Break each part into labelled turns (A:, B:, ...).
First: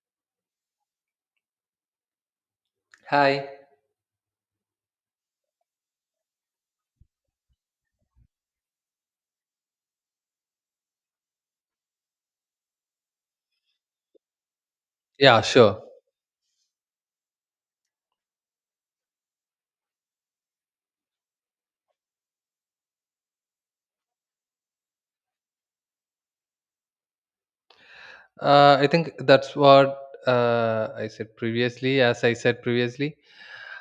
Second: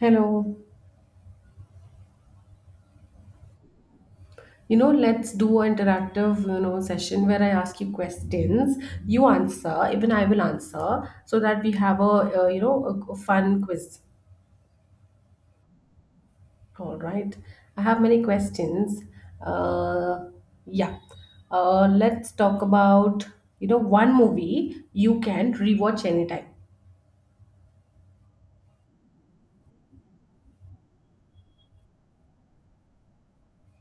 A: Hello.
B: Hi.
A: Let's do an interactive, session where I ask you questions, you answer, even I will answer, so that we have a, a fun quiz.
B: Yeah, sure.
A: All right. I have many questions. Uh, yeah. Let's talk about, one movie you can rewatch anytime.
B: I think that's what I said previously. As I said previously,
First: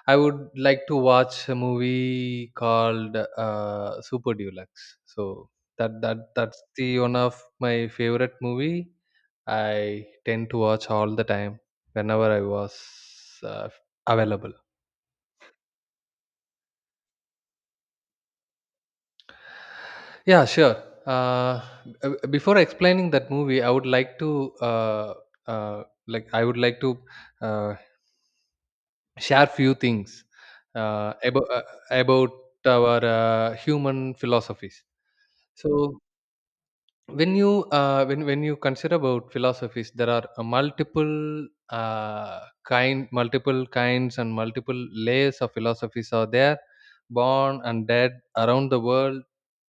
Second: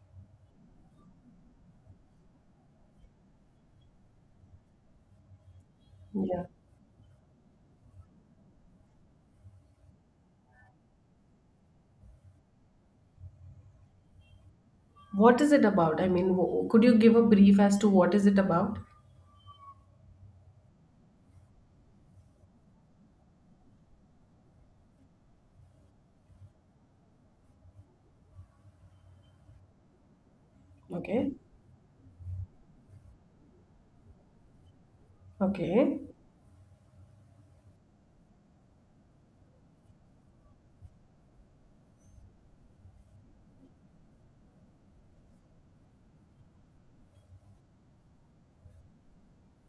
B: I would like to watch a movie called Super Deluxe. So that that
A: Yeah.
B: that's the one of my favorite movie. I tend to watch all the time whenever I was uh, available.
A: What is it about? I mean, could you give a brief as to what is it about?
B: Yeah, sure. Uh, before explaining that movie, I would like to like I would like to. Uh, share few things uh,
A: Okay.
B: about uh, about our human philosophies.
A: Okay.
B: So when you consider about philosophies, there are multiple kind multiple kinds and multiple layers of philosophies are there, born and dead around the world,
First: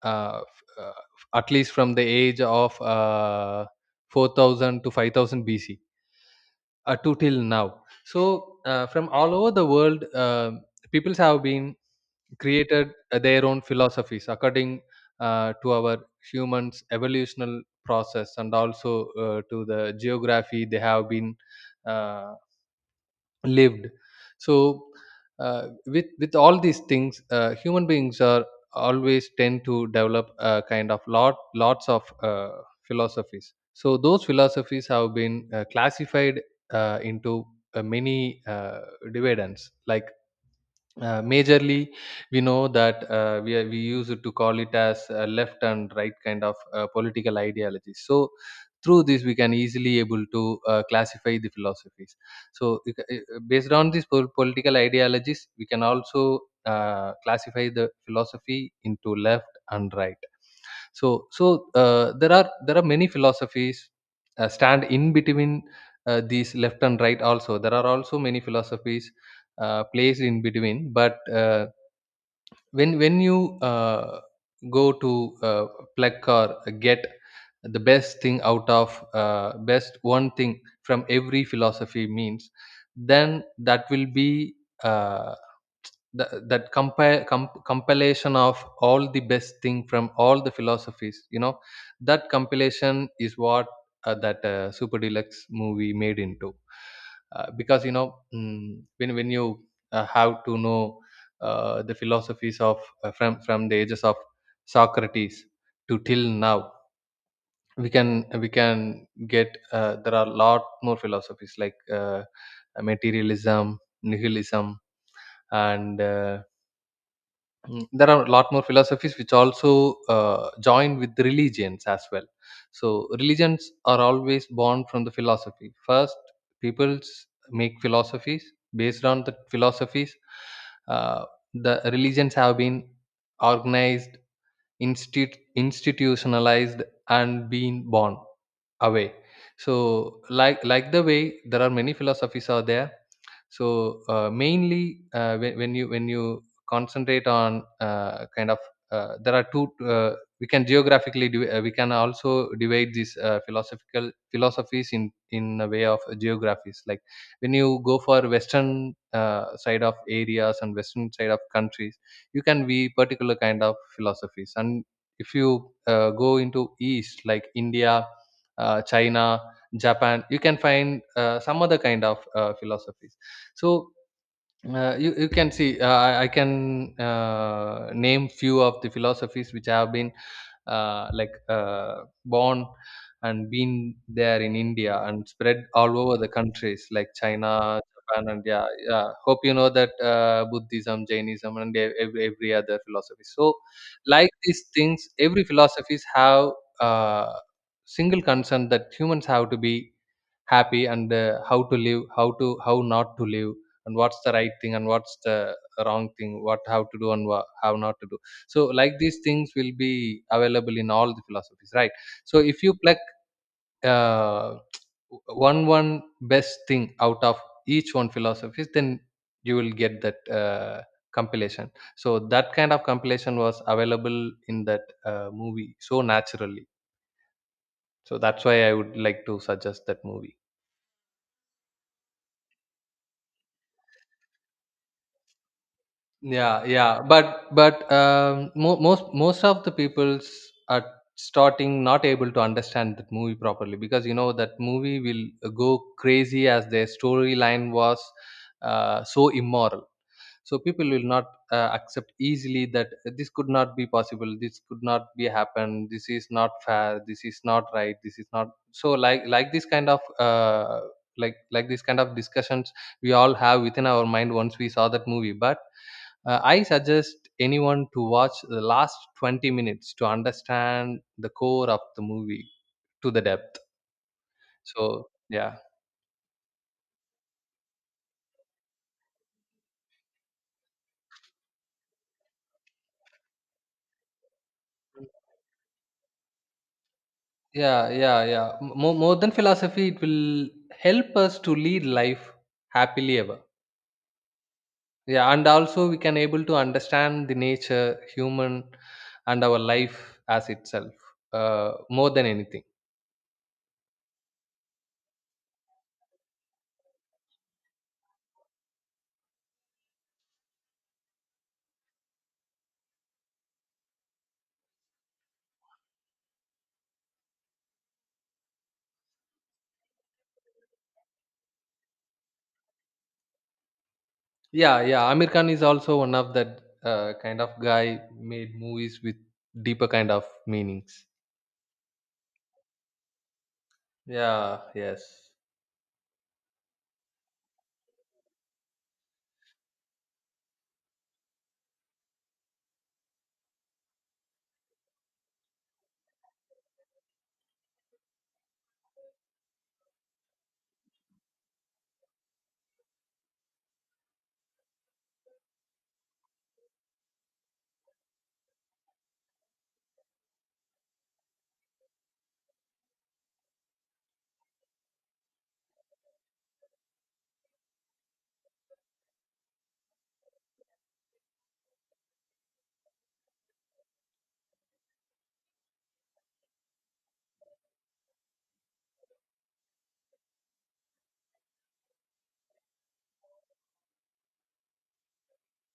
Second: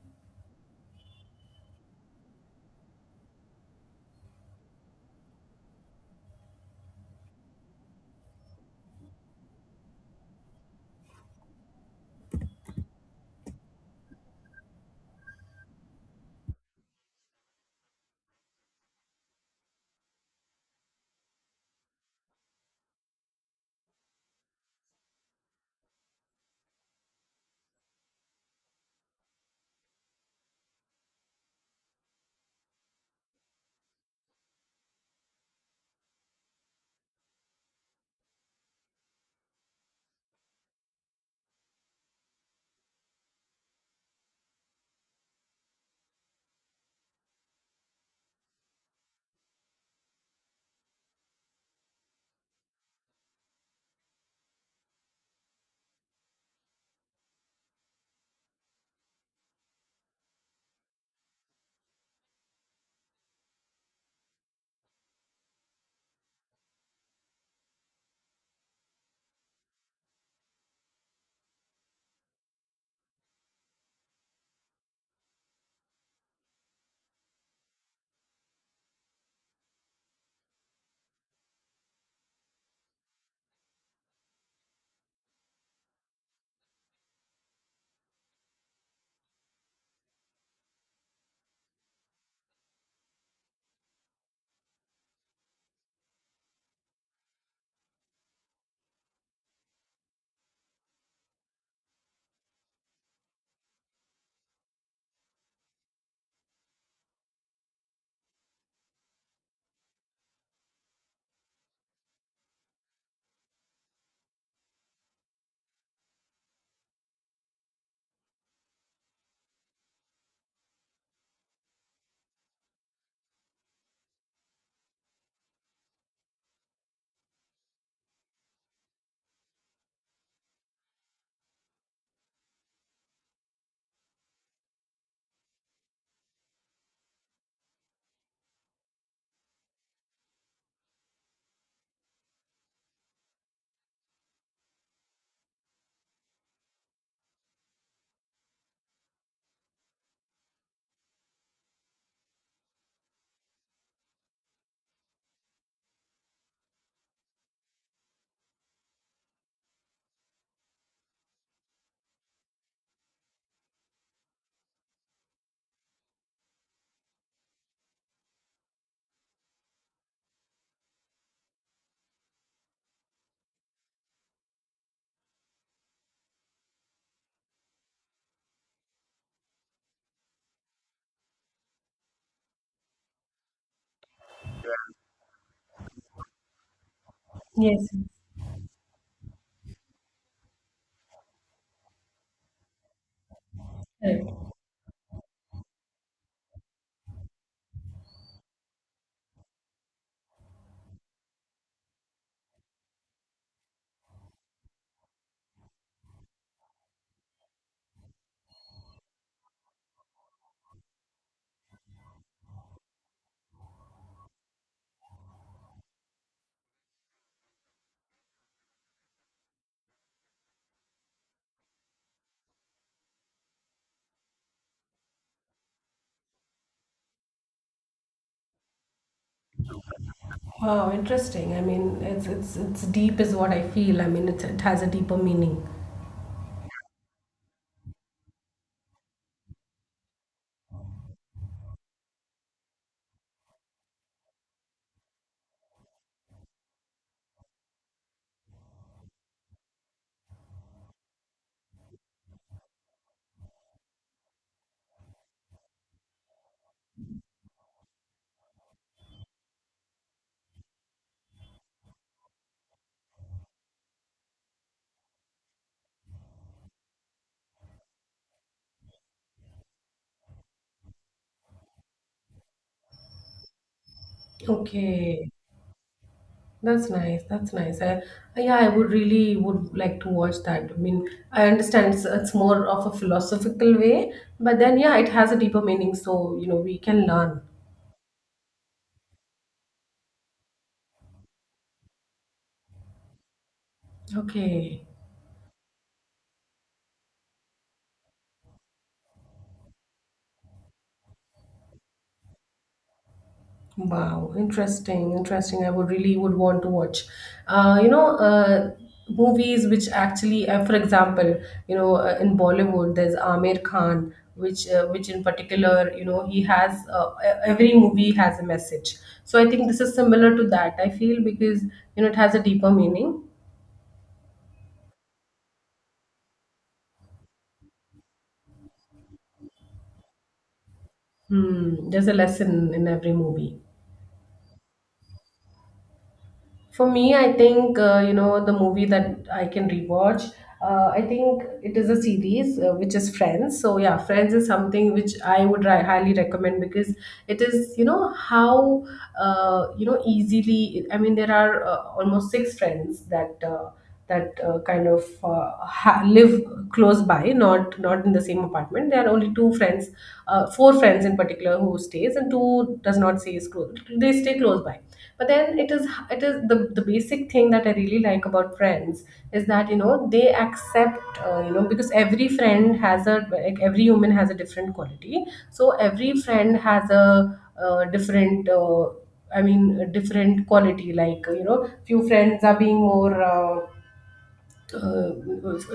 B: uh, f- uh, at least from the age of 4000 to 5000 bc to till now. So from all over the world, peoples have been created their own philosophies according to our humans' evolutional process, and also to the geography they have been uh, lived. So with all these things, human beings are always tend to develop a kind of lots of philosophies. So those philosophies have been classified into many dividends, like majorly we know that we use it to call it as left and right kind of political ideologies. So through this we can easily able to classify the philosophies. So based on these political ideologies, we can also classify the philosophy into left and right. So there are many philosophies stand in between these left and right. Also there are also many philosophies placed in between. But when you go to pluck or get the best thing out of best one thing from every philosophy means, then that will be uh, that compilation of all the best thing from all the philosophies. That compilation is what that Super Deluxe movie made into, because you know, when you have to know the philosophies of from the ages of Socrates to till now, we can get there are a lot more philosophies like materialism, nihilism, and there are a lot more philosophies which also join with religions as well. So religions are always born from the philosophy first. Peoples make philosophies. Based on the philosophies, uh, the religions have been organized, institutionalized, and being born away. So like the way there are many philosophies out there. So mainly when you concentrate on there are two we can we can also divide these philosophical philosophies in a way of geographies. Like when you go for western side of areas and western side of countries, you can be particular kind of philosophies. And if you go into east like India, China, Japan, you can find some other kind of philosophies. So you can see I can name few of the philosophies which have been uh, like uh, born and been there in India and spread all over the countries like China,
A: Yes.
B: Japan, and yeah, yeah. Hope you know that Buddhism, Jainism, and every other philosophy. So like these things, every philosophies have uh, single concern that humans have to be happy, and how to live, how to how not to live, and what's the right thing, and what's the wrong thing, what how to do and how not to do. So like these things will be available in all the philosophies, right? So if you pluck uh, one best thing out of each one philosophies, then you will get that compilation. So that kind of compilation was available in that movie. So naturally, so that's why I would like to suggest that movie.
A: Wow, interesting. I mean, it's deep is what I feel. I mean, it has a deeper meaning.
B: But most of the peoples are starting not able to understand that movie properly, because you know that movie will go crazy, as their storyline was so immoral. So people will not accept easily that, this could not be possible, this could not be happen, this is not fair, this is not right, this is not so. Like like this kind of discussions we all have within our mind once we saw that movie. But I suggest anyone to watch the last 20 minutes to understand the core of the movie to the depth. So,
A: Okay,
B: yeah.
A: that's nice. That's nice. I would really would like to watch that. I mean, I understand it's more of a philosophical way, but then yeah, it has a deeper meaning, so you know we can learn.
B: Yeah, yeah, yeah. More than philosophy, it will help us to lead life happily ever.
A: Okay.
B: Yeah, and also we can able to understand the nature, human, and our life as itself, more than anything.
A: Wow, interesting, interesting. I would really would want to watch, uh, you know, uh, movies which actually, for example, in Bollywood, there's Amir Khan, which in particular, you know, he has every movie has a message. So I think this is similar to that. I feel because you know it has a deeper meaning.
B: Yeah, yeah. Amir Khan is also one of that kind of guy made movies with deeper kind of meanings.
A: Hmm, there's a lesson in every movie.
B: Yeah, yes,
A: For me, I think you know the movie that I can rewatch. I think it is a series which is Friends. So yeah, Friends is something which I would highly recommend because it is you know how you know easily. I mean, there are almost six friends that. Kind of live close by, not in the same apartment. There are only two friends, four friends in particular who stays and two does not stays close. They stay close by, but then it is the basic thing that I really like about Friends is that you know they accept, because every friend has a like every human has a different quality. So every friend has a, different, I mean a different quality, like you know few friends are being more, uh,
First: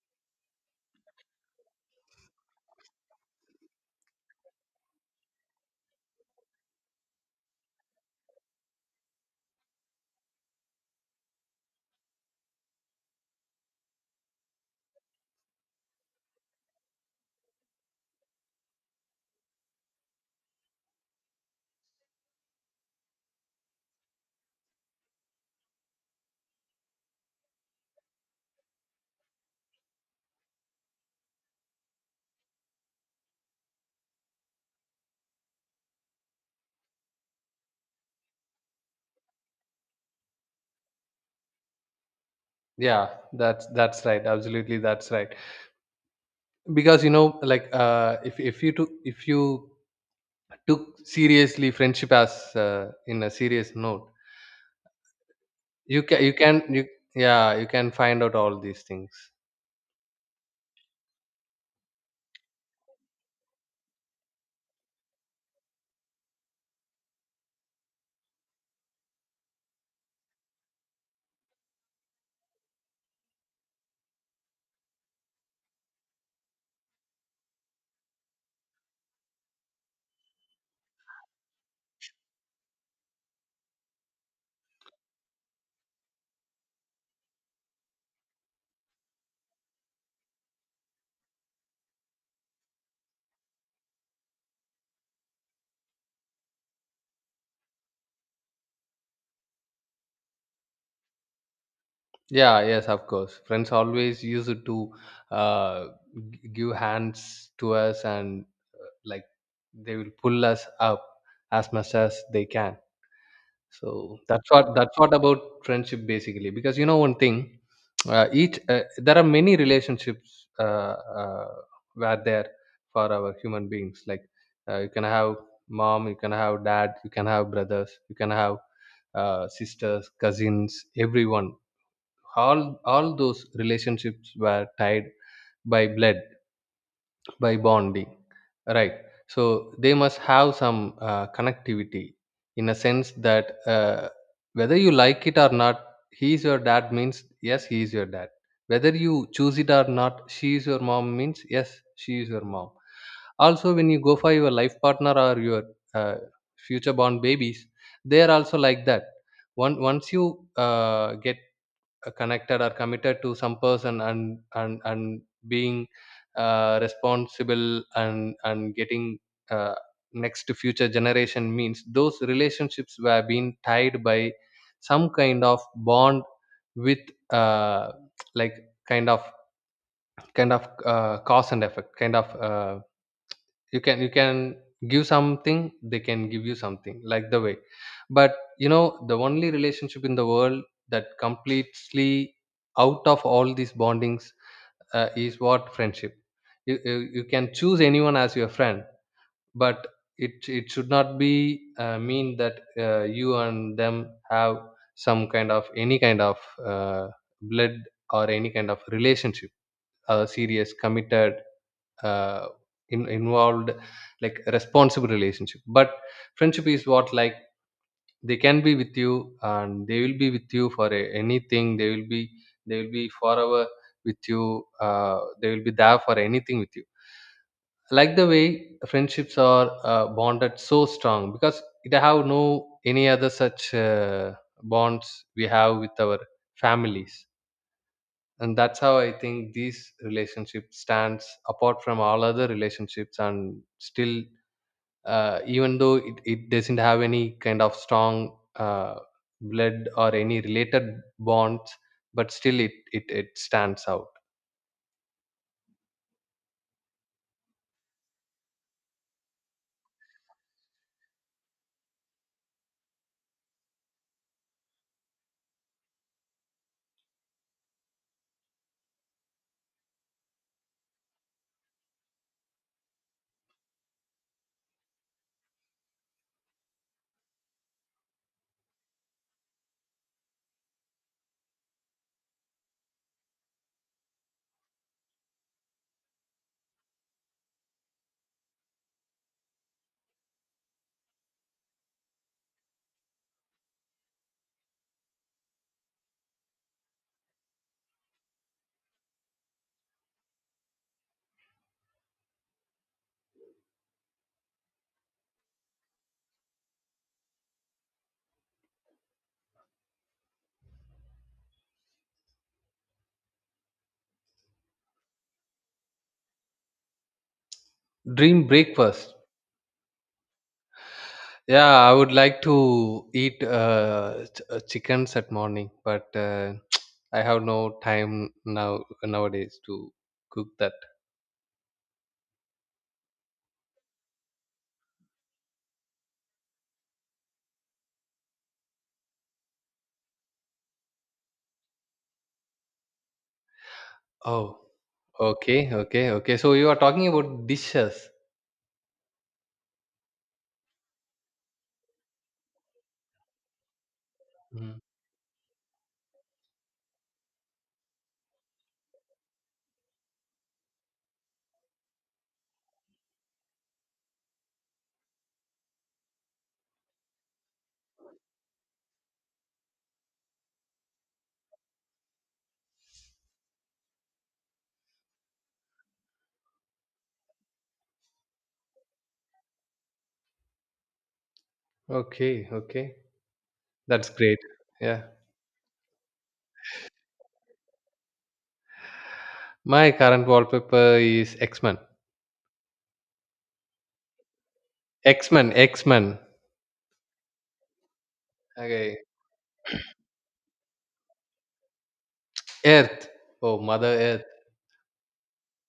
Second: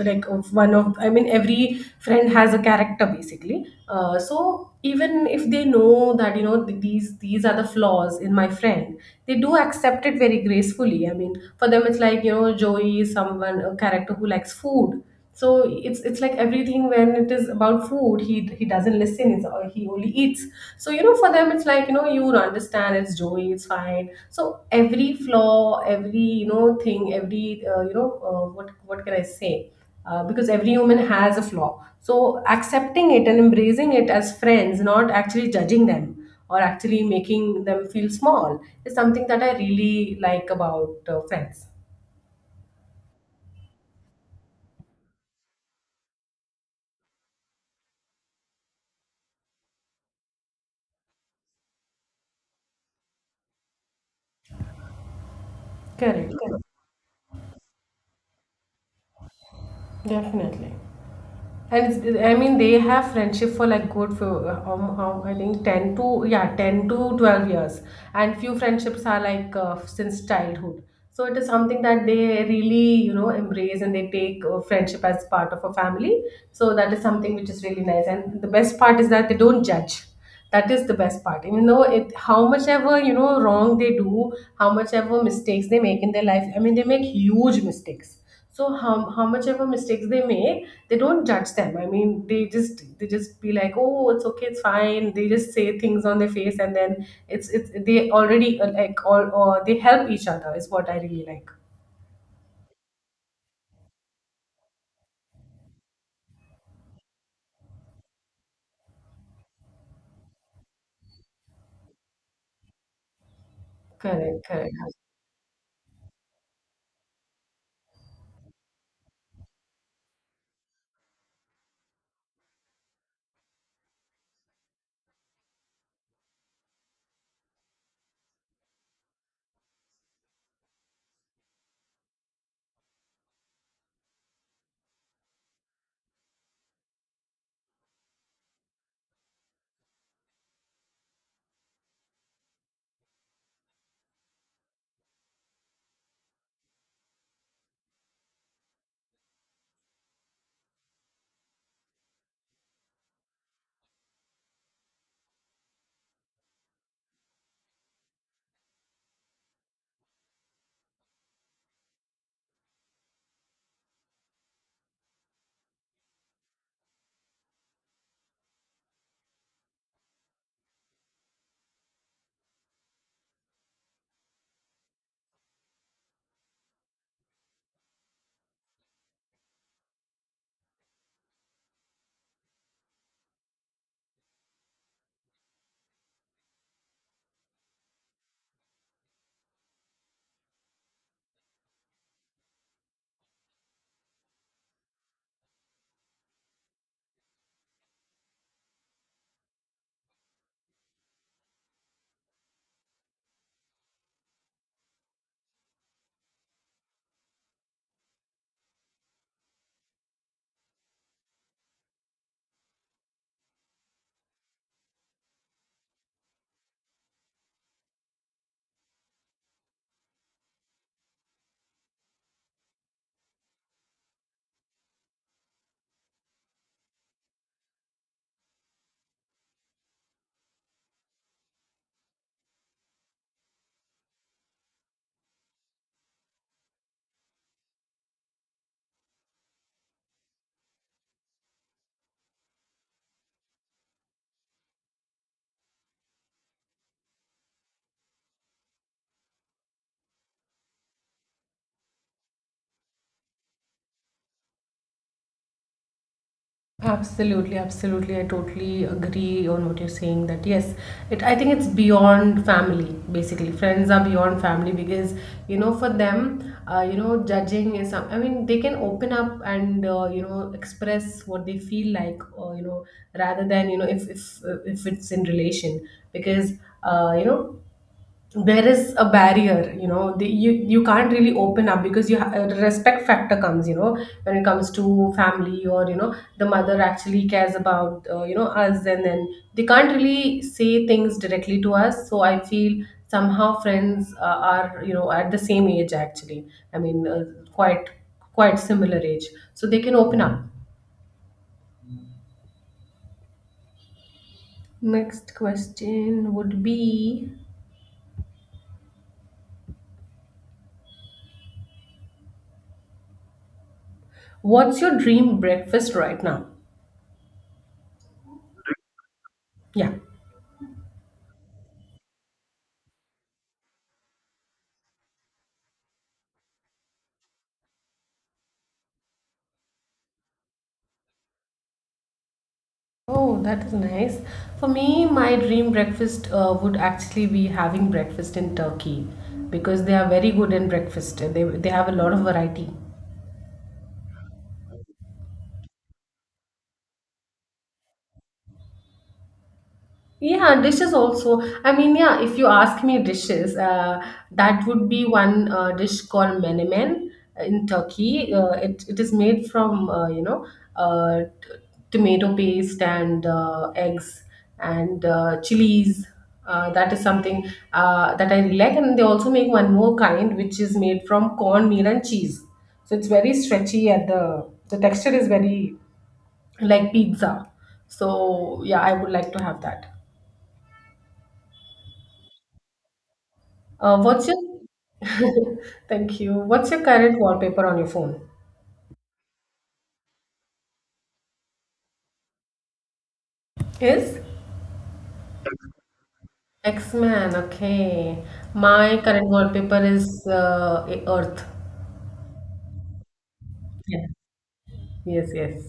A: like of one of, I mean every friend has a character basically. So even if they know that you know, these are the flaws in my friend, they do accept it very gracefully. I mean, for them it's like you know Joey is someone, a character who likes food. So it's like everything when it is about food, he doesn't listen. Or he only eats. So you know, for them it's like you know you don't understand, it's Joey, it's fine. So every flaw, every you know thing, every, what can I say, because every human has a flaw, so accepting it and embracing it as friends, not actually judging them or actually making them feel small is something that I really like about friends.
B: yeah, that's right, absolutely that's right. Because you know like if you took seriously friendship as in a serious note, you can
A: Correct,
B: you can
A: correct.
B: you… Yeah, you can find out all these things.
A: Definitely. And it's, I mean, they have friendship for like good for, how I think ten to yeah 10 to 12 years, and few friendships are like, since childhood. So it is something that they really you know embrace, and they take friendship as part of a family. So that is something which is really nice. And the best part is that they don't judge. That is the best part. Even though it, how much ever you know wrong they do, how much ever mistakes they make in their life, I mean they make huge mistakes. So how much ever mistakes they make, they don't judge them. I mean, they just be like oh it's okay it's fine. They just say things on their face, and then it's they already, like all, or they help each other is what I really like.
B: Yeah, yes, of course, friends always use it to uh give hands to us, and uh, like they will pull us up as much as they can. So
A: Correct,
B: that's what,
A: correct.
B: that's what about friendship, basically. Because you know one thing, each there are many relationships uh, were there for our human beings. Like you can have mom, you can have dad, you can have brothers, you can have sisters, cousins, everyone. All those relationships were tied by blood, by bonding, right? So they must have some connectivity, in a sense that whether you like it or not, he is your dad means yes he is your dad; whether you choose it or not, she is your mom means yes she is your mom. Also when you go for your life partner or your uh, future born babies, they are also like that. Once you get connected or committed to some person, and being responsible, and getting uh, next to future generation means, those relationships were being tied by some kind of bond with uh, like kind of cause and effect kind of you can give something, they can give you something, like the way. But you know, the only relationship in the world that completely out of all these bondings, is what friendship. You you can choose anyone as your friend. But it should not be mean that you and them have some kind of any kind of uh, blood or any kind of relationship, serious committed, uh, involved, like responsible relationship. But friendship is what, like, they can be with you and they will be with you for anything. They will be, they will be forever with you. They will be there for anything with you. Like the way friendships are bonded so strong, because it have no any other such bonds we have with our families. And that's how I think these relationship stands apart from all other relationships. And still, even though it doesn't have any kind of strong blood or any related bonds, but still it it stands out.
A: Absolutely, absolutely. I totally agree on what you're saying that yes, it, I think it's beyond family basically. Friends are beyond family because you know for them, judging is some, I mean they can open up and, express what they feel like, or you know, rather than you know, if it's in relation because, uh, you know there is a barrier, you know you you can't really open up because you respect factor comes you know, when it comes to family, or you know the mother actually cares about us, and then they can't really say things directly to us. So I feel somehow friends are you know at the same age actually. I mean, quite quite similar age, so they can open up. Next question would be, what's your dream breakfast right now?
B: Dream breakfast?
A: Yeah.
B: Yeah, I would like to eat chickens at morning. But I have no time now nowadays to cook that.
A: Oh, that is nice. For me, my dream breakfast would actually be having breakfast in Turkey, because they are very good in breakfast. They have a lot of variety.
B: Oh, okay, okay, okay. So you are talking about dishes.
A: Yeah, dishes also. I mean, yeah, if you ask me dishes, that
B: Mm.
A: would be one dish called menemen in Turkey. It is made from, uh, t- tomato paste and eggs and chilies. That is something that I really like. And they also make one more kind, which is made from cornmeal and cheese. So it's very stretchy, and the texture is very like pizza. So yeah, I would like to have that.
B: Okay, okay. That's
A: What's
B: great.
A: your
B: Yeah.
A: thank you? What's your current wallpaper on your phone?
B: My current wallpaper is X-Men.
A: Is
B: X-Men, X-Men.
A: X-Man okay? My
B: Okay.
A: current wallpaper is Earth.
B: Earth. Oh, Mother
A: Yeah.
B: Earth.
A: Yes, yes.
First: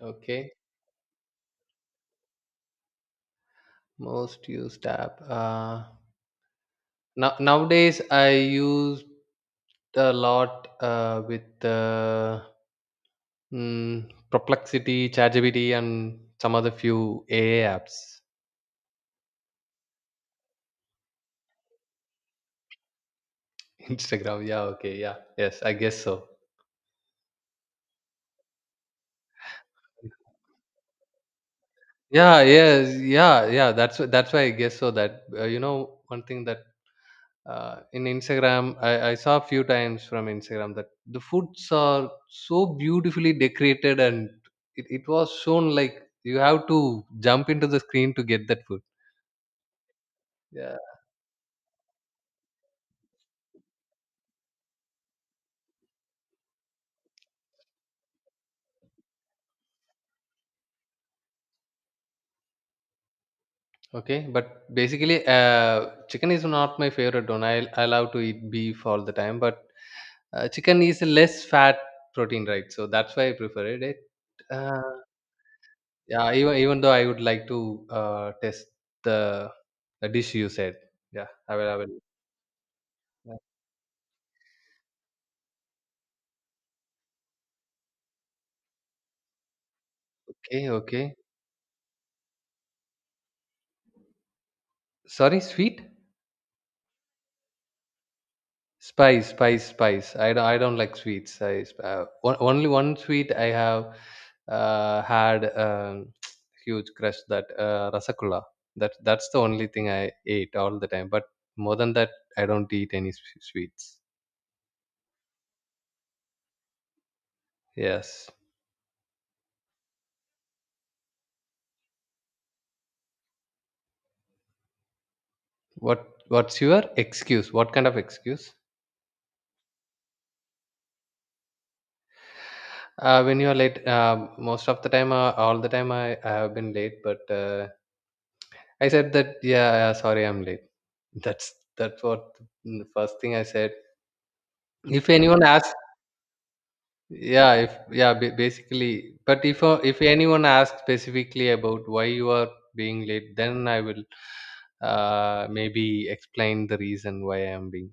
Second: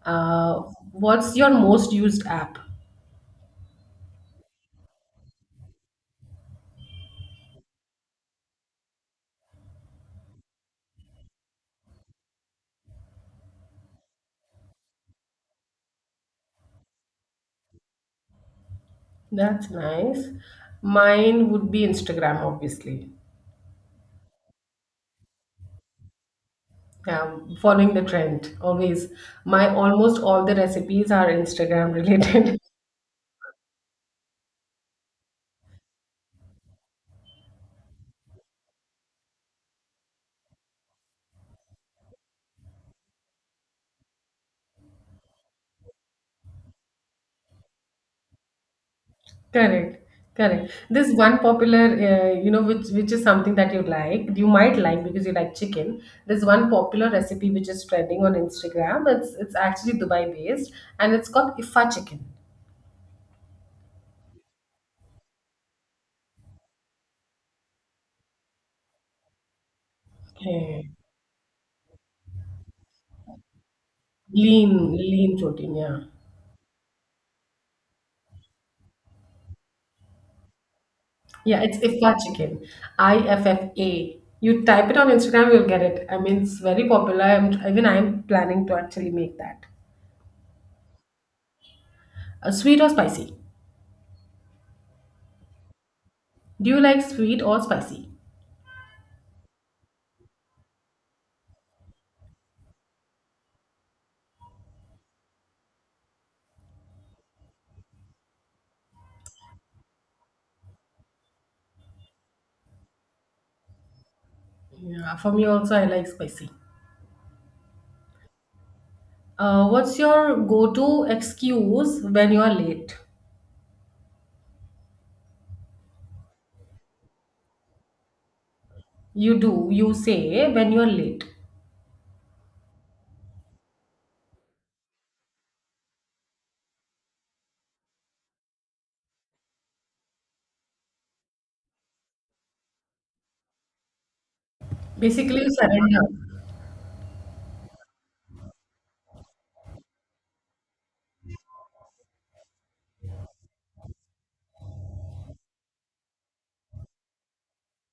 B: Okay.
A: Uh, what's your most used app?
B: Most used app. Nowadays I use a lot Perplexity, ChatGPT, and some other few AA apps.
A: That's nice. Mine would be Instagram, obviously.
B: Instagram. Yeah. Okay. Yeah. Yes. I guess so.
A: Yeah, following the trend always. My almost all the recipes are Instagram
B: Yeah,
A: related.
B: yes, yeah, yeah, that's that's why I guess so. That you know one thing, that in Instagram I saw a few times from Instagram that the foods are so beautifully decorated, and it was shown like you have to jump into the screen to get that food.
A: Correct, correct.
B: Yeah,
A: This one popular, which is something that you like, you might like because you like chicken. There's one popular recipe which is trending on Instagram. It's actually Dubai based, and it's called Ifa chicken.
B: okay. But basically chicken is not my favorite one. I love to eat beef all the time. But chicken
A: Okay.
B: is a less fat protein, right? So that's why I prefer it. It, uh,
A: Lean, lean protein. Yeah,
B: yeah, even though I would like to test the dish you said. Yeah, I
A: yeah.
B: will.
A: It's
B: I will.
A: Ifa chicken. I
B: Yeah,
A: F F A. You type it on Instagram, you'll get it. I mean, it's very popular. Even I'm planning to actually make that.
B: okay, okay.
A: Sweet or spicy?
B: Sorry, sweet,
A: Do you like sweet or spicy?
B: spice. I don't. I don't like sweets. Only one sweet I have had huge crush, that rasagulla. That's the only thing I ate all the time. But more than that, I don't eat any sweets.
A: Yeah, for me also, I like spicy.
B: Yes.
A: What's your go-to excuse when you are late?
B: What's your excuse? What kind of excuse?
A: You do, you say when you're late.
B: When you're late, most of the time, all the time, I have been late. But I said that, yeah, yeah, sorry, I'm late. That's what the first thing I said. If
A: Basically,
B: anyone
A: you
B: asks,
A: surrender.
B: yeah, if yeah, basically. But if anyone asks specifically about why you are being late, then I will maybe explain the reason why I am being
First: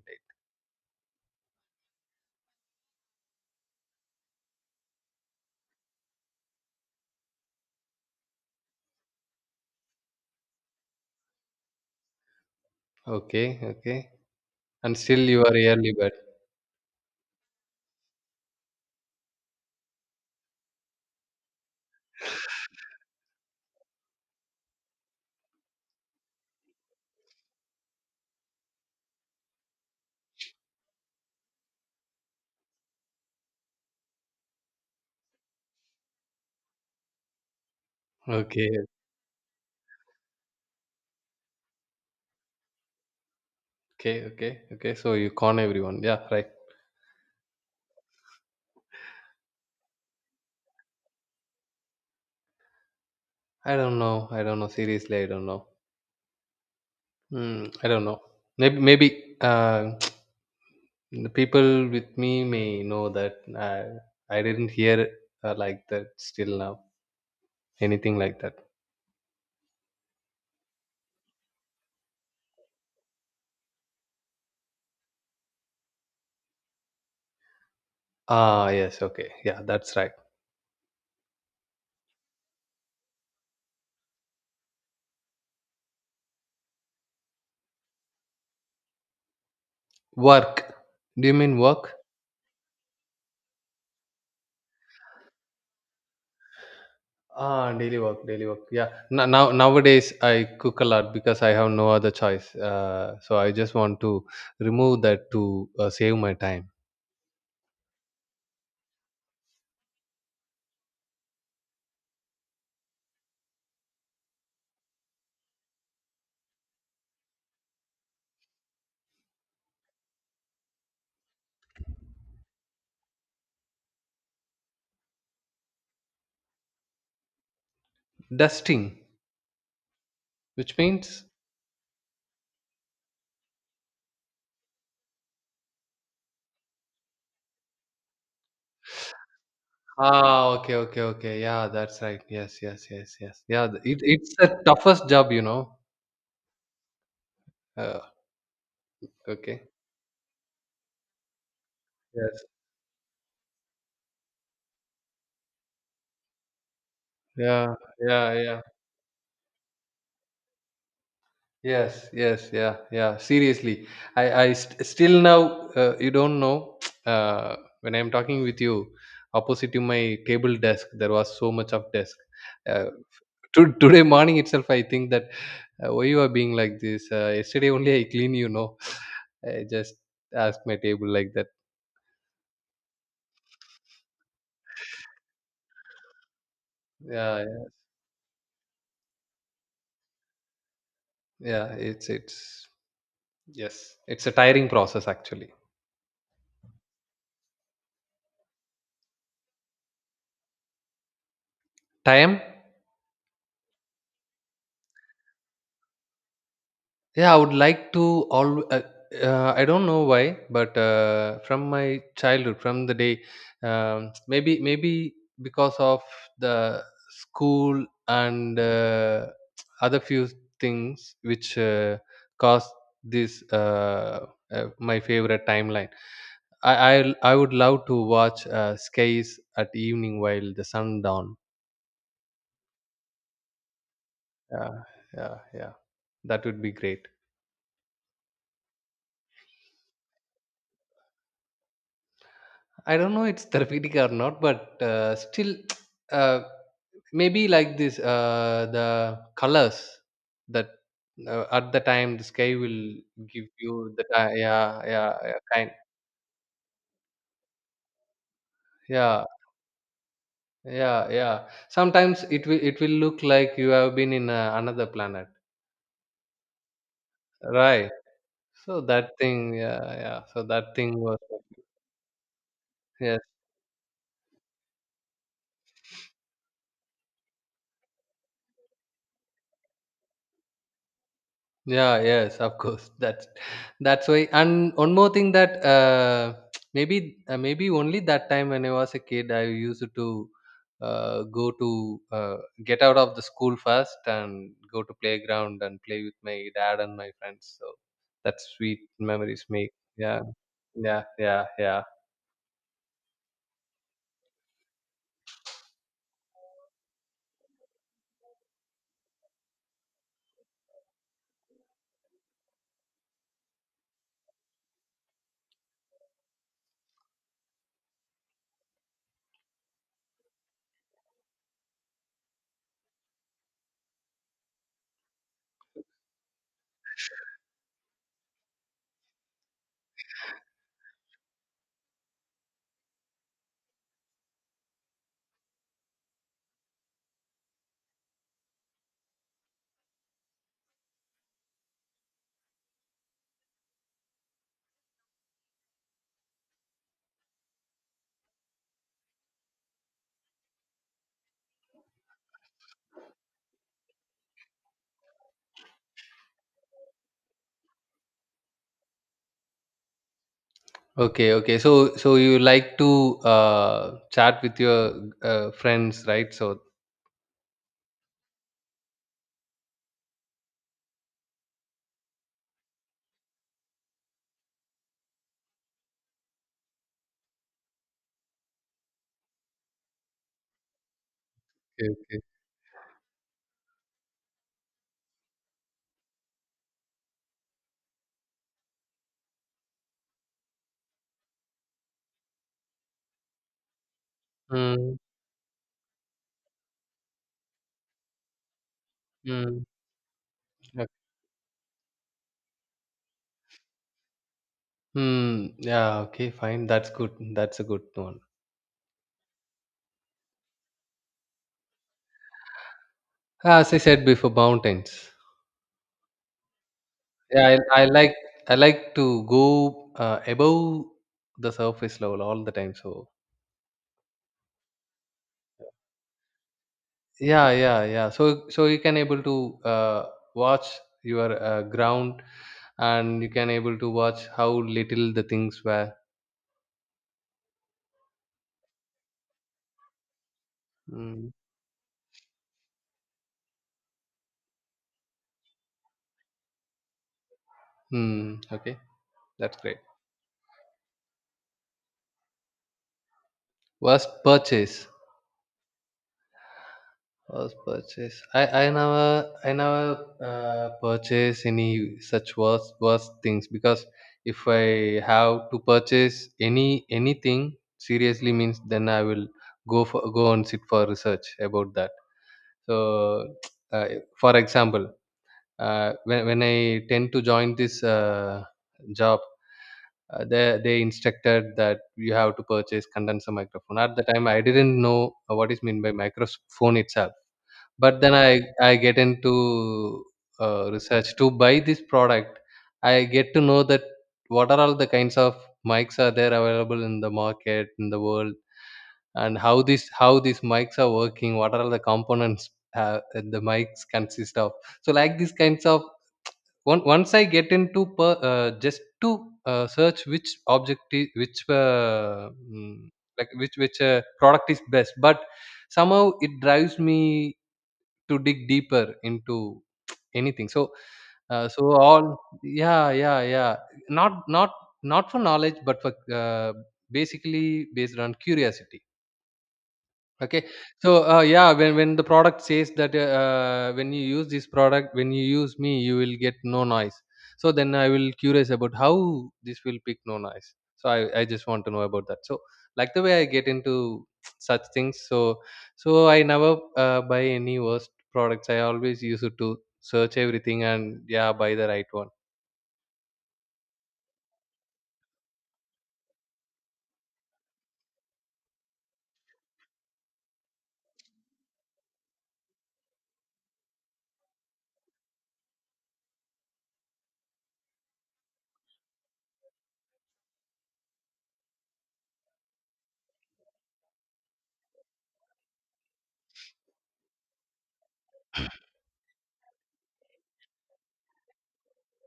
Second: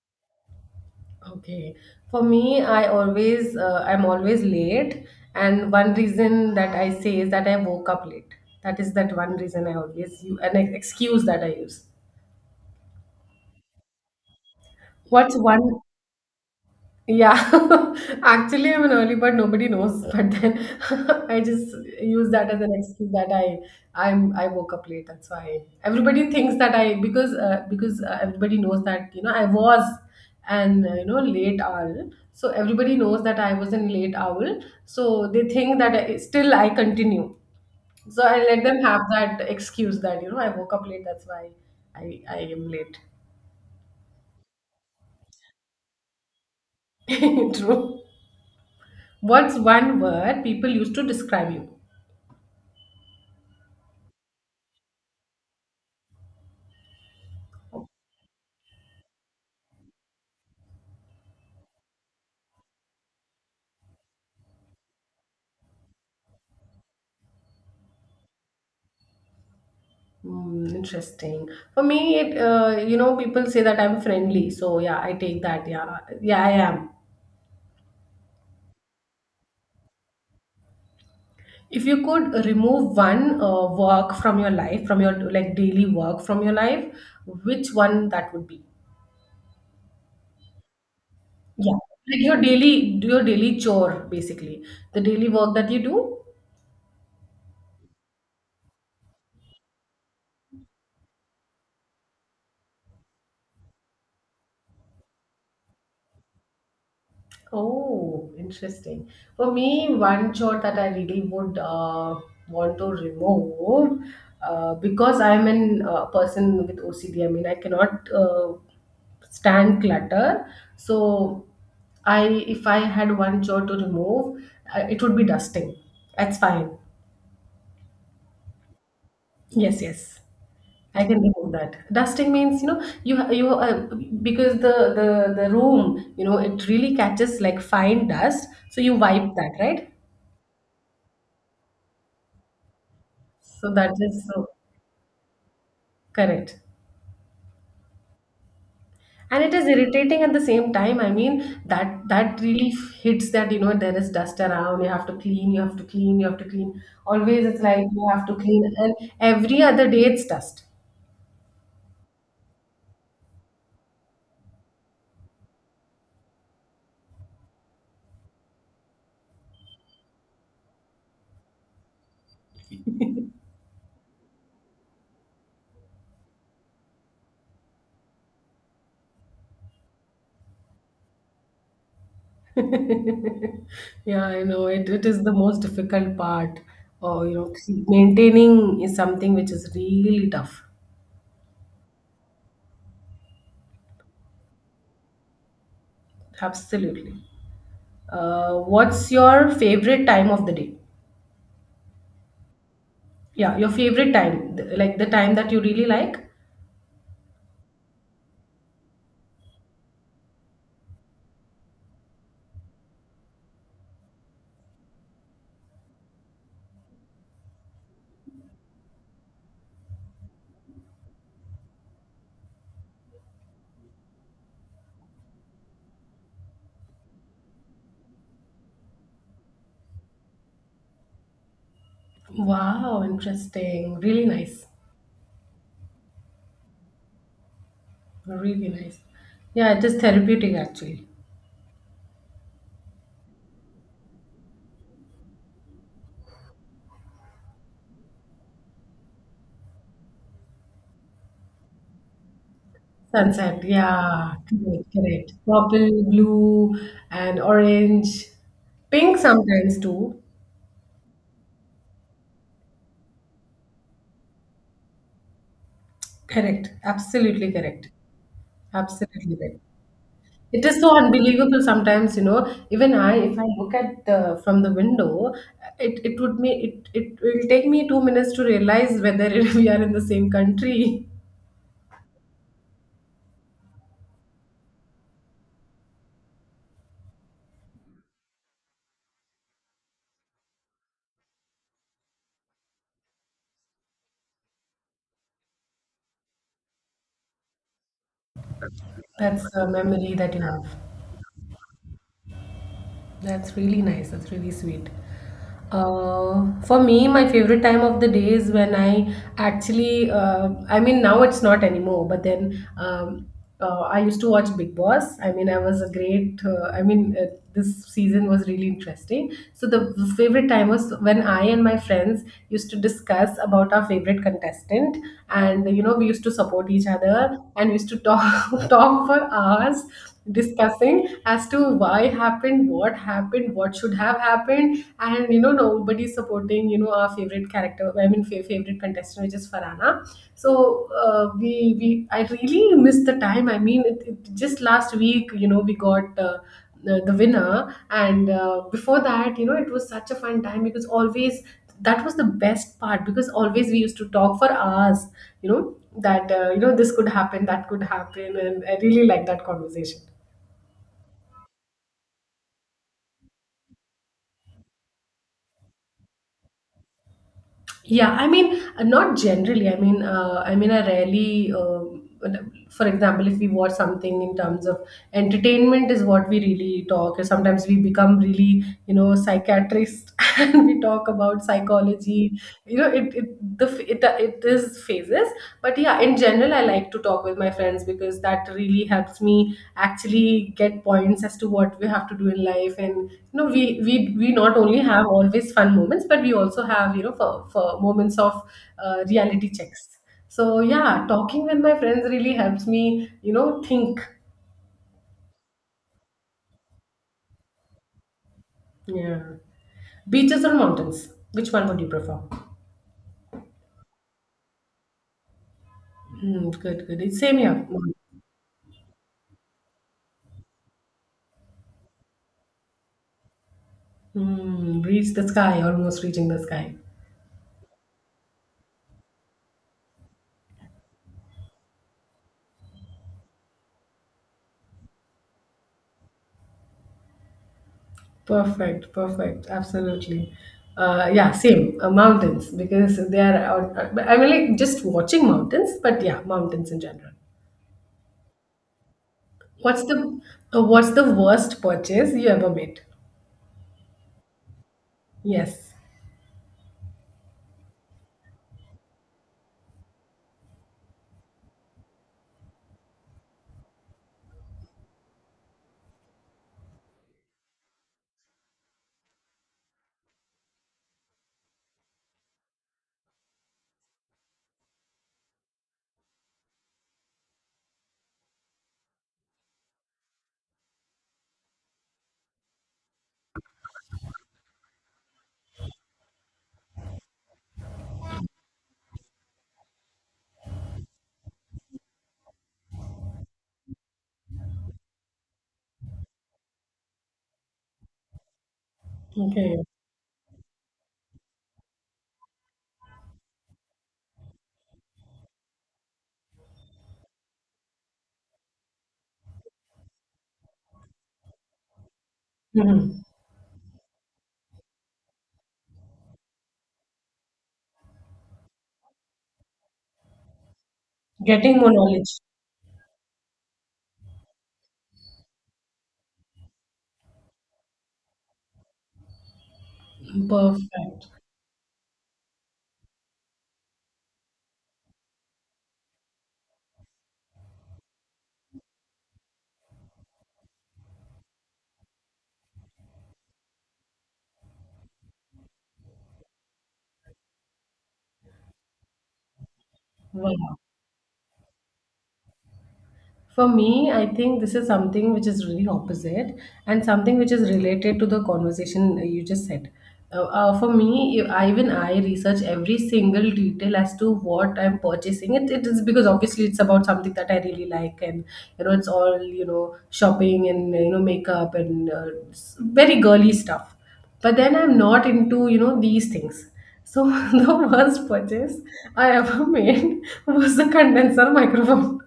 A: Okay. For me, I always, I'm always late, and one reason that I say is that I woke up late. That is that one reason I always you an excuse that I use.
B: late. Okay, okay. And still,
A: What's
B: you are
A: one?
B: early, but
A: Yeah, actually, I'm an early bird. Nobody knows, but then I just use that as an excuse that I woke up late. That's why everybody thinks that I, because everybody knows that you know I was an, late owl. So everybody knows that I was an late owl. So they think that I, still I continue. So I let them
B: okay,
A: have that excuse that you know I woke up late. That's why I am late.
B: okay, okay, okay. So you con everyone, yeah, right.
A: True. What's one word people used to describe you?
B: I don't know. I don't know. Seriously, I don't know. Hmm. I don't know. Maybe, the people with me may know that I didn't hear like that still now. Anything like that.
A: Mm, interesting. For me, it, you know people say that I'm friendly, so yeah, I take that. Yeah, yeah, I am.
B: Ah, yes. Okay. Yeah, that's right.
A: If you could remove one work from your life, from your like daily work from your life, which one that would be?
B: Work. Do you mean
A: Yeah,
B: work?
A: like your daily chore basically, the daily work that you do.
B: Ah, daily work, daily work. Yeah. Now, now nowadays I cook a lot because I have no other choice. So I just want to remove that to save my time.
A: Oh, interesting. For me, one chore that I really would, want to remove, because I'm an person with OCD. I mean, I cannot stand clutter. So, I, if I had one chore to remove, it would be dusting. That's fine.
B: Dusting,
A: Yes, yes.
B: which
A: I can
B: means
A: remove that. Dusting means, you know, you you because the room, you know, it really catches like fine dust. So you wipe that, right?
B: ah, okay, okay, okay. Yeah, that's right. Yes, yes, yes, yes. Yeah,
A: So that is
B: it's
A: so
B: the toughest job, you know.
A: correct.
B: Uh,
A: And it is
B: okay.
A: irritating at the same time. I mean, that
B: Yes.
A: really hits that, you know, there is dust around. You have to clean, you have to clean, you have to clean. Always it's
B: Yeah,
A: like you have
B: yeah,
A: to
B: yeah.
A: clean. And every other day it's dust.
B: Yes, yes, yeah, yeah. Seriously, I st still now, you don't know, uh, when I'm talking with you, opposite to my table desk, there was so much of desk. Uh, today morning itself, I think that why you are being like this. Yesterday only I clean, you know. I just ask my table like that.
A: Yeah, I know. It is the most difficult part. Or, you
B: Yeah,
A: know,
B: yeah.
A: maintaining is something which is really tough.
B: It's yes, it's a tiring process actually.
A: Absolutely. What's your favorite time of the day?
B: Time.
A: Yeah, your favorite time, like the time that you really like?
B: Yeah, I would like to all I don't know why, but from my childhood from the day, maybe maybe because of the school and other few things which caused this my favorite timeline. I would love to watch skies at evening while the sun down.
A: Wow, interesting. Really nice.
B: Yeah, yeah, yeah. That would be great.
A: Really nice. Yeah, it is therapeutic actually.
B: I don't know it's therapeutic or not, but still, uh, maybe like this, the colors that at the time the sky will give
A: Sunset,
B: you the
A: yeah,
B: yeah,
A: correct,
B: yeah,
A: correct.
B: yeah, kind,
A: Purple, blue, and orange, pink
B: yeah,
A: sometimes too.
B: yeah, yeah. Sometimes it will look like you have been in another planet,
A: Correct.
B: right? So that
A: Absolutely
B: thing,
A: right.
B: yeah, yeah. So
A: It
B: that
A: is so
B: thing was,
A: unbelievable sometimes, you know. Even I,
B: yes.
A: if I look at the from the window, it will take me 2 minutes to realize whether we are in the same country.
B: Yeah, yes, of course. That's why. And one more thing that maybe maybe only that time when I was a kid, I used to go to get out of the school first and go to playground and play with my dad and my friends. So that's sweet
A: That's
B: memories
A: a
B: make.
A: memory
B: Yeah,
A: that you have.
B: yeah, yeah, yeah.
A: That's really nice. That's really sweet. For me, my favorite time of the day is when I actually, now it's not anymore, but then I used to watch Big Boss. I mean, I was a great, I mean, This season was really interesting. So, the favorite time was when I and my friends used to discuss about our favorite contestant, and you know, we used to support each other and we used to talk, talk for hours discussing as to why happened, what should have happened, and you know nobody's supporting you know our favorite character. I mean favorite contestant, which is Farana. So uh, we we I really missed the time. I mean, it just last week you know we got the winner, and before that you know it was such a fun time because always that was the best part because always we used to talk for hours, you know, that you know this could happen that could happen, and I really like that conversation.
B: Okay, okay. So so you like to chat with your friends, right? So
A: Yeah, I mean, not generally. I rarely. For example, if we watch something in terms of entertainment, is what we really talk. Sometimes we become really, you know, psychiatrist, and we talk about
B: okay, okay.
A: psychology. You know, it the f- it is phases. But yeah, in general I like to talk with my friends because that really helps me actually get points as to what we have to do in life, and we not only
B: Mm,
A: have always fun moments, but we also have, you know, for moments of reality
B: mm.
A: checks. So yeah, talking with my friends really helps me, you know, think.
B: Hmm. Yeah. Okay. Fine. That's good. That's a good one.
A: Yeah, beaches or mountains, which one would you prefer?
B: As I said before, mountains.
A: Hmm, good, good, it's same
B: Yeah.
A: here.
B: I I like to go above the surface level all the time. So
A: Hmm, reach the sky, almost reaching the sky.
B: yeah, yeah, yeah. So so you can able to uh, watch your ground, and you can able to watch how little the things were.
A: Perfect, perfect, absolutely.
B: Hmm.
A: Yeah, same, mountains because they are. I mean, like just watching mountains, but yeah, mountains in general.
B: Hmm. Okay. That's great.
A: What's the What's the worst purchase you ever made?
B: Worst purchase.
A: Yes.
B: First purchase. I never purchase any such worse things, because if I have to purchase anything seriously means, then I will go and sit for research about that. So uh, for example, when I tend to join this job. They instructed that you have to purchase condenser microphone. At the time, I didn't know what is meant by microphone itself, but then I get into research to buy this product. I get to know that what are all the kinds of mics are there available in the market in the world and
A: Okay.
B: how this how these mics are working. What are all the components that the mics consist of? So like these kinds of on, once I get into just to search which object is, which mm,
A: Mhm.
B: like which product is best, but somehow it drives me to dig deeper into anything. So,
A: Getting more
B: so
A: knowledge.
B: all yeah, yeah, yeah. Not not not for knowledge, but for basically based on curiosity. Okay, so
A: Perfect.
B: yeah, when the product says that when you use this product, when you use me, you will get no noise. So then I will curious about how this will pick no noise. So I just want to know about that. So like the way I get into such things. So so I never buy any worst products. I always use it to search
A: Wow.
B: everything and yeah, buy the right one.
A: For me, I think this is something which is really opposite and something which is related to the conversation you just said. For me, even I research every single detail as to what I'm purchasing. It is because obviously it's about something that I really like, and you know, it's all, you know, shopping and you know, makeup and very girly stuff. But then I'm not into, you know, these things. So the worst purchase I ever made was the condenser microphone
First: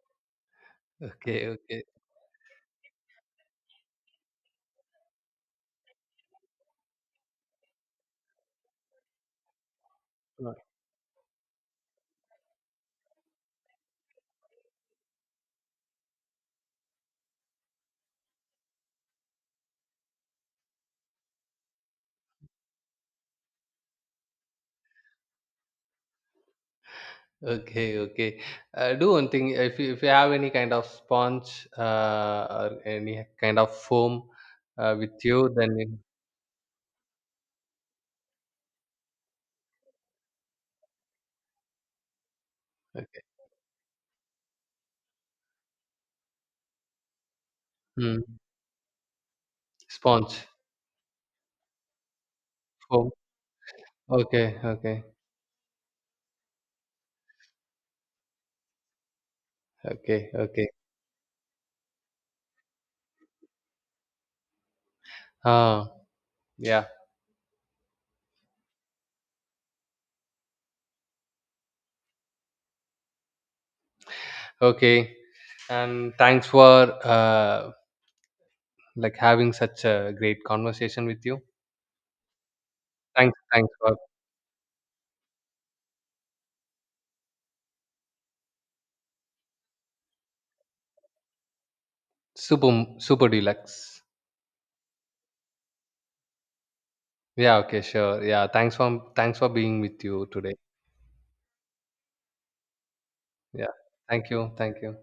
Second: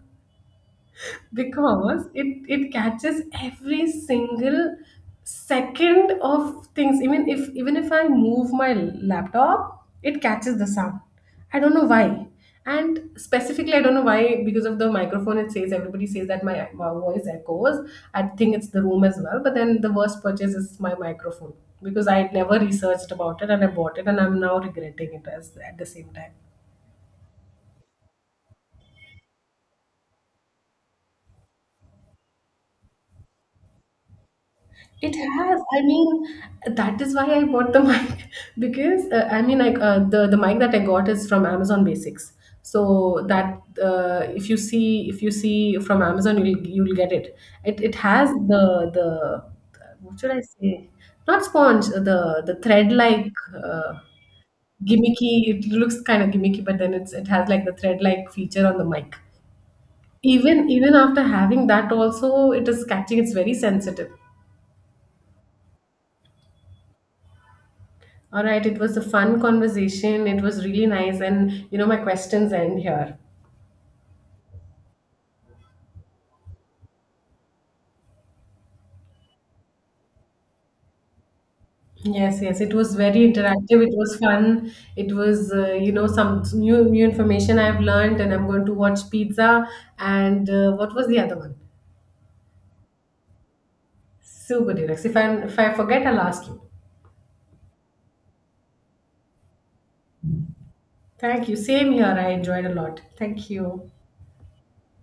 B: Okay, okay.
A: because it catches every single second of things, even if I move my laptop, it catches the sound. I don't know why. And specifically I don't know why, because of the microphone, it says, everybody says that my voice echoes. I think it's the room as well, but then the worst purchase is my microphone because I never researched about it and I bought it and I'm now regretting it as at the same time.
B: Okay, okay. Do one thing. If you have any kind of sponge or any kind of foam
A: It
B: with you,
A: has.
B: then
A: I
B: you,
A: mean, that is why I bought the mic because the mic that I got is from Amazon Basics.
B: okay.
A: So that if you see, if you see from Amazon, you'll get it. It
B: Hmm.
A: has the what should I
B: Sponge
A: say? Not sponge. The thread
B: foam.
A: like uh,
B: Okay, okay,
A: gimmicky. It looks kind of gimmicky, but then it's, it has like the thread like feature on the mic.
B: okay, okay.
A: Even after having that, also it is catching. It's very sensitive.
B: Ah, yeah.
A: All right, it was a fun conversation. It was really nice, and you know, my questions end here.
B: Okay. And thanks for uh, like having such a great conversation with you.
A: Yes, yes, it was very
B: Thanks, thanks
A: interactive. It
B: for
A: was fun. It was, you know, some new information I've learned, and I'm going to watch Pizza. And what was the other one?
B: super super deluxe.
A: Super Deluxe. If I forget, I'll ask you.
B: Yeah. Okay. Sure. Yeah. Thanks for thanks for being with you today.
A: Thank you. Same here. I enjoyed a lot. Thank
B: Yeah.
A: you.
B: Thank you. Thank you.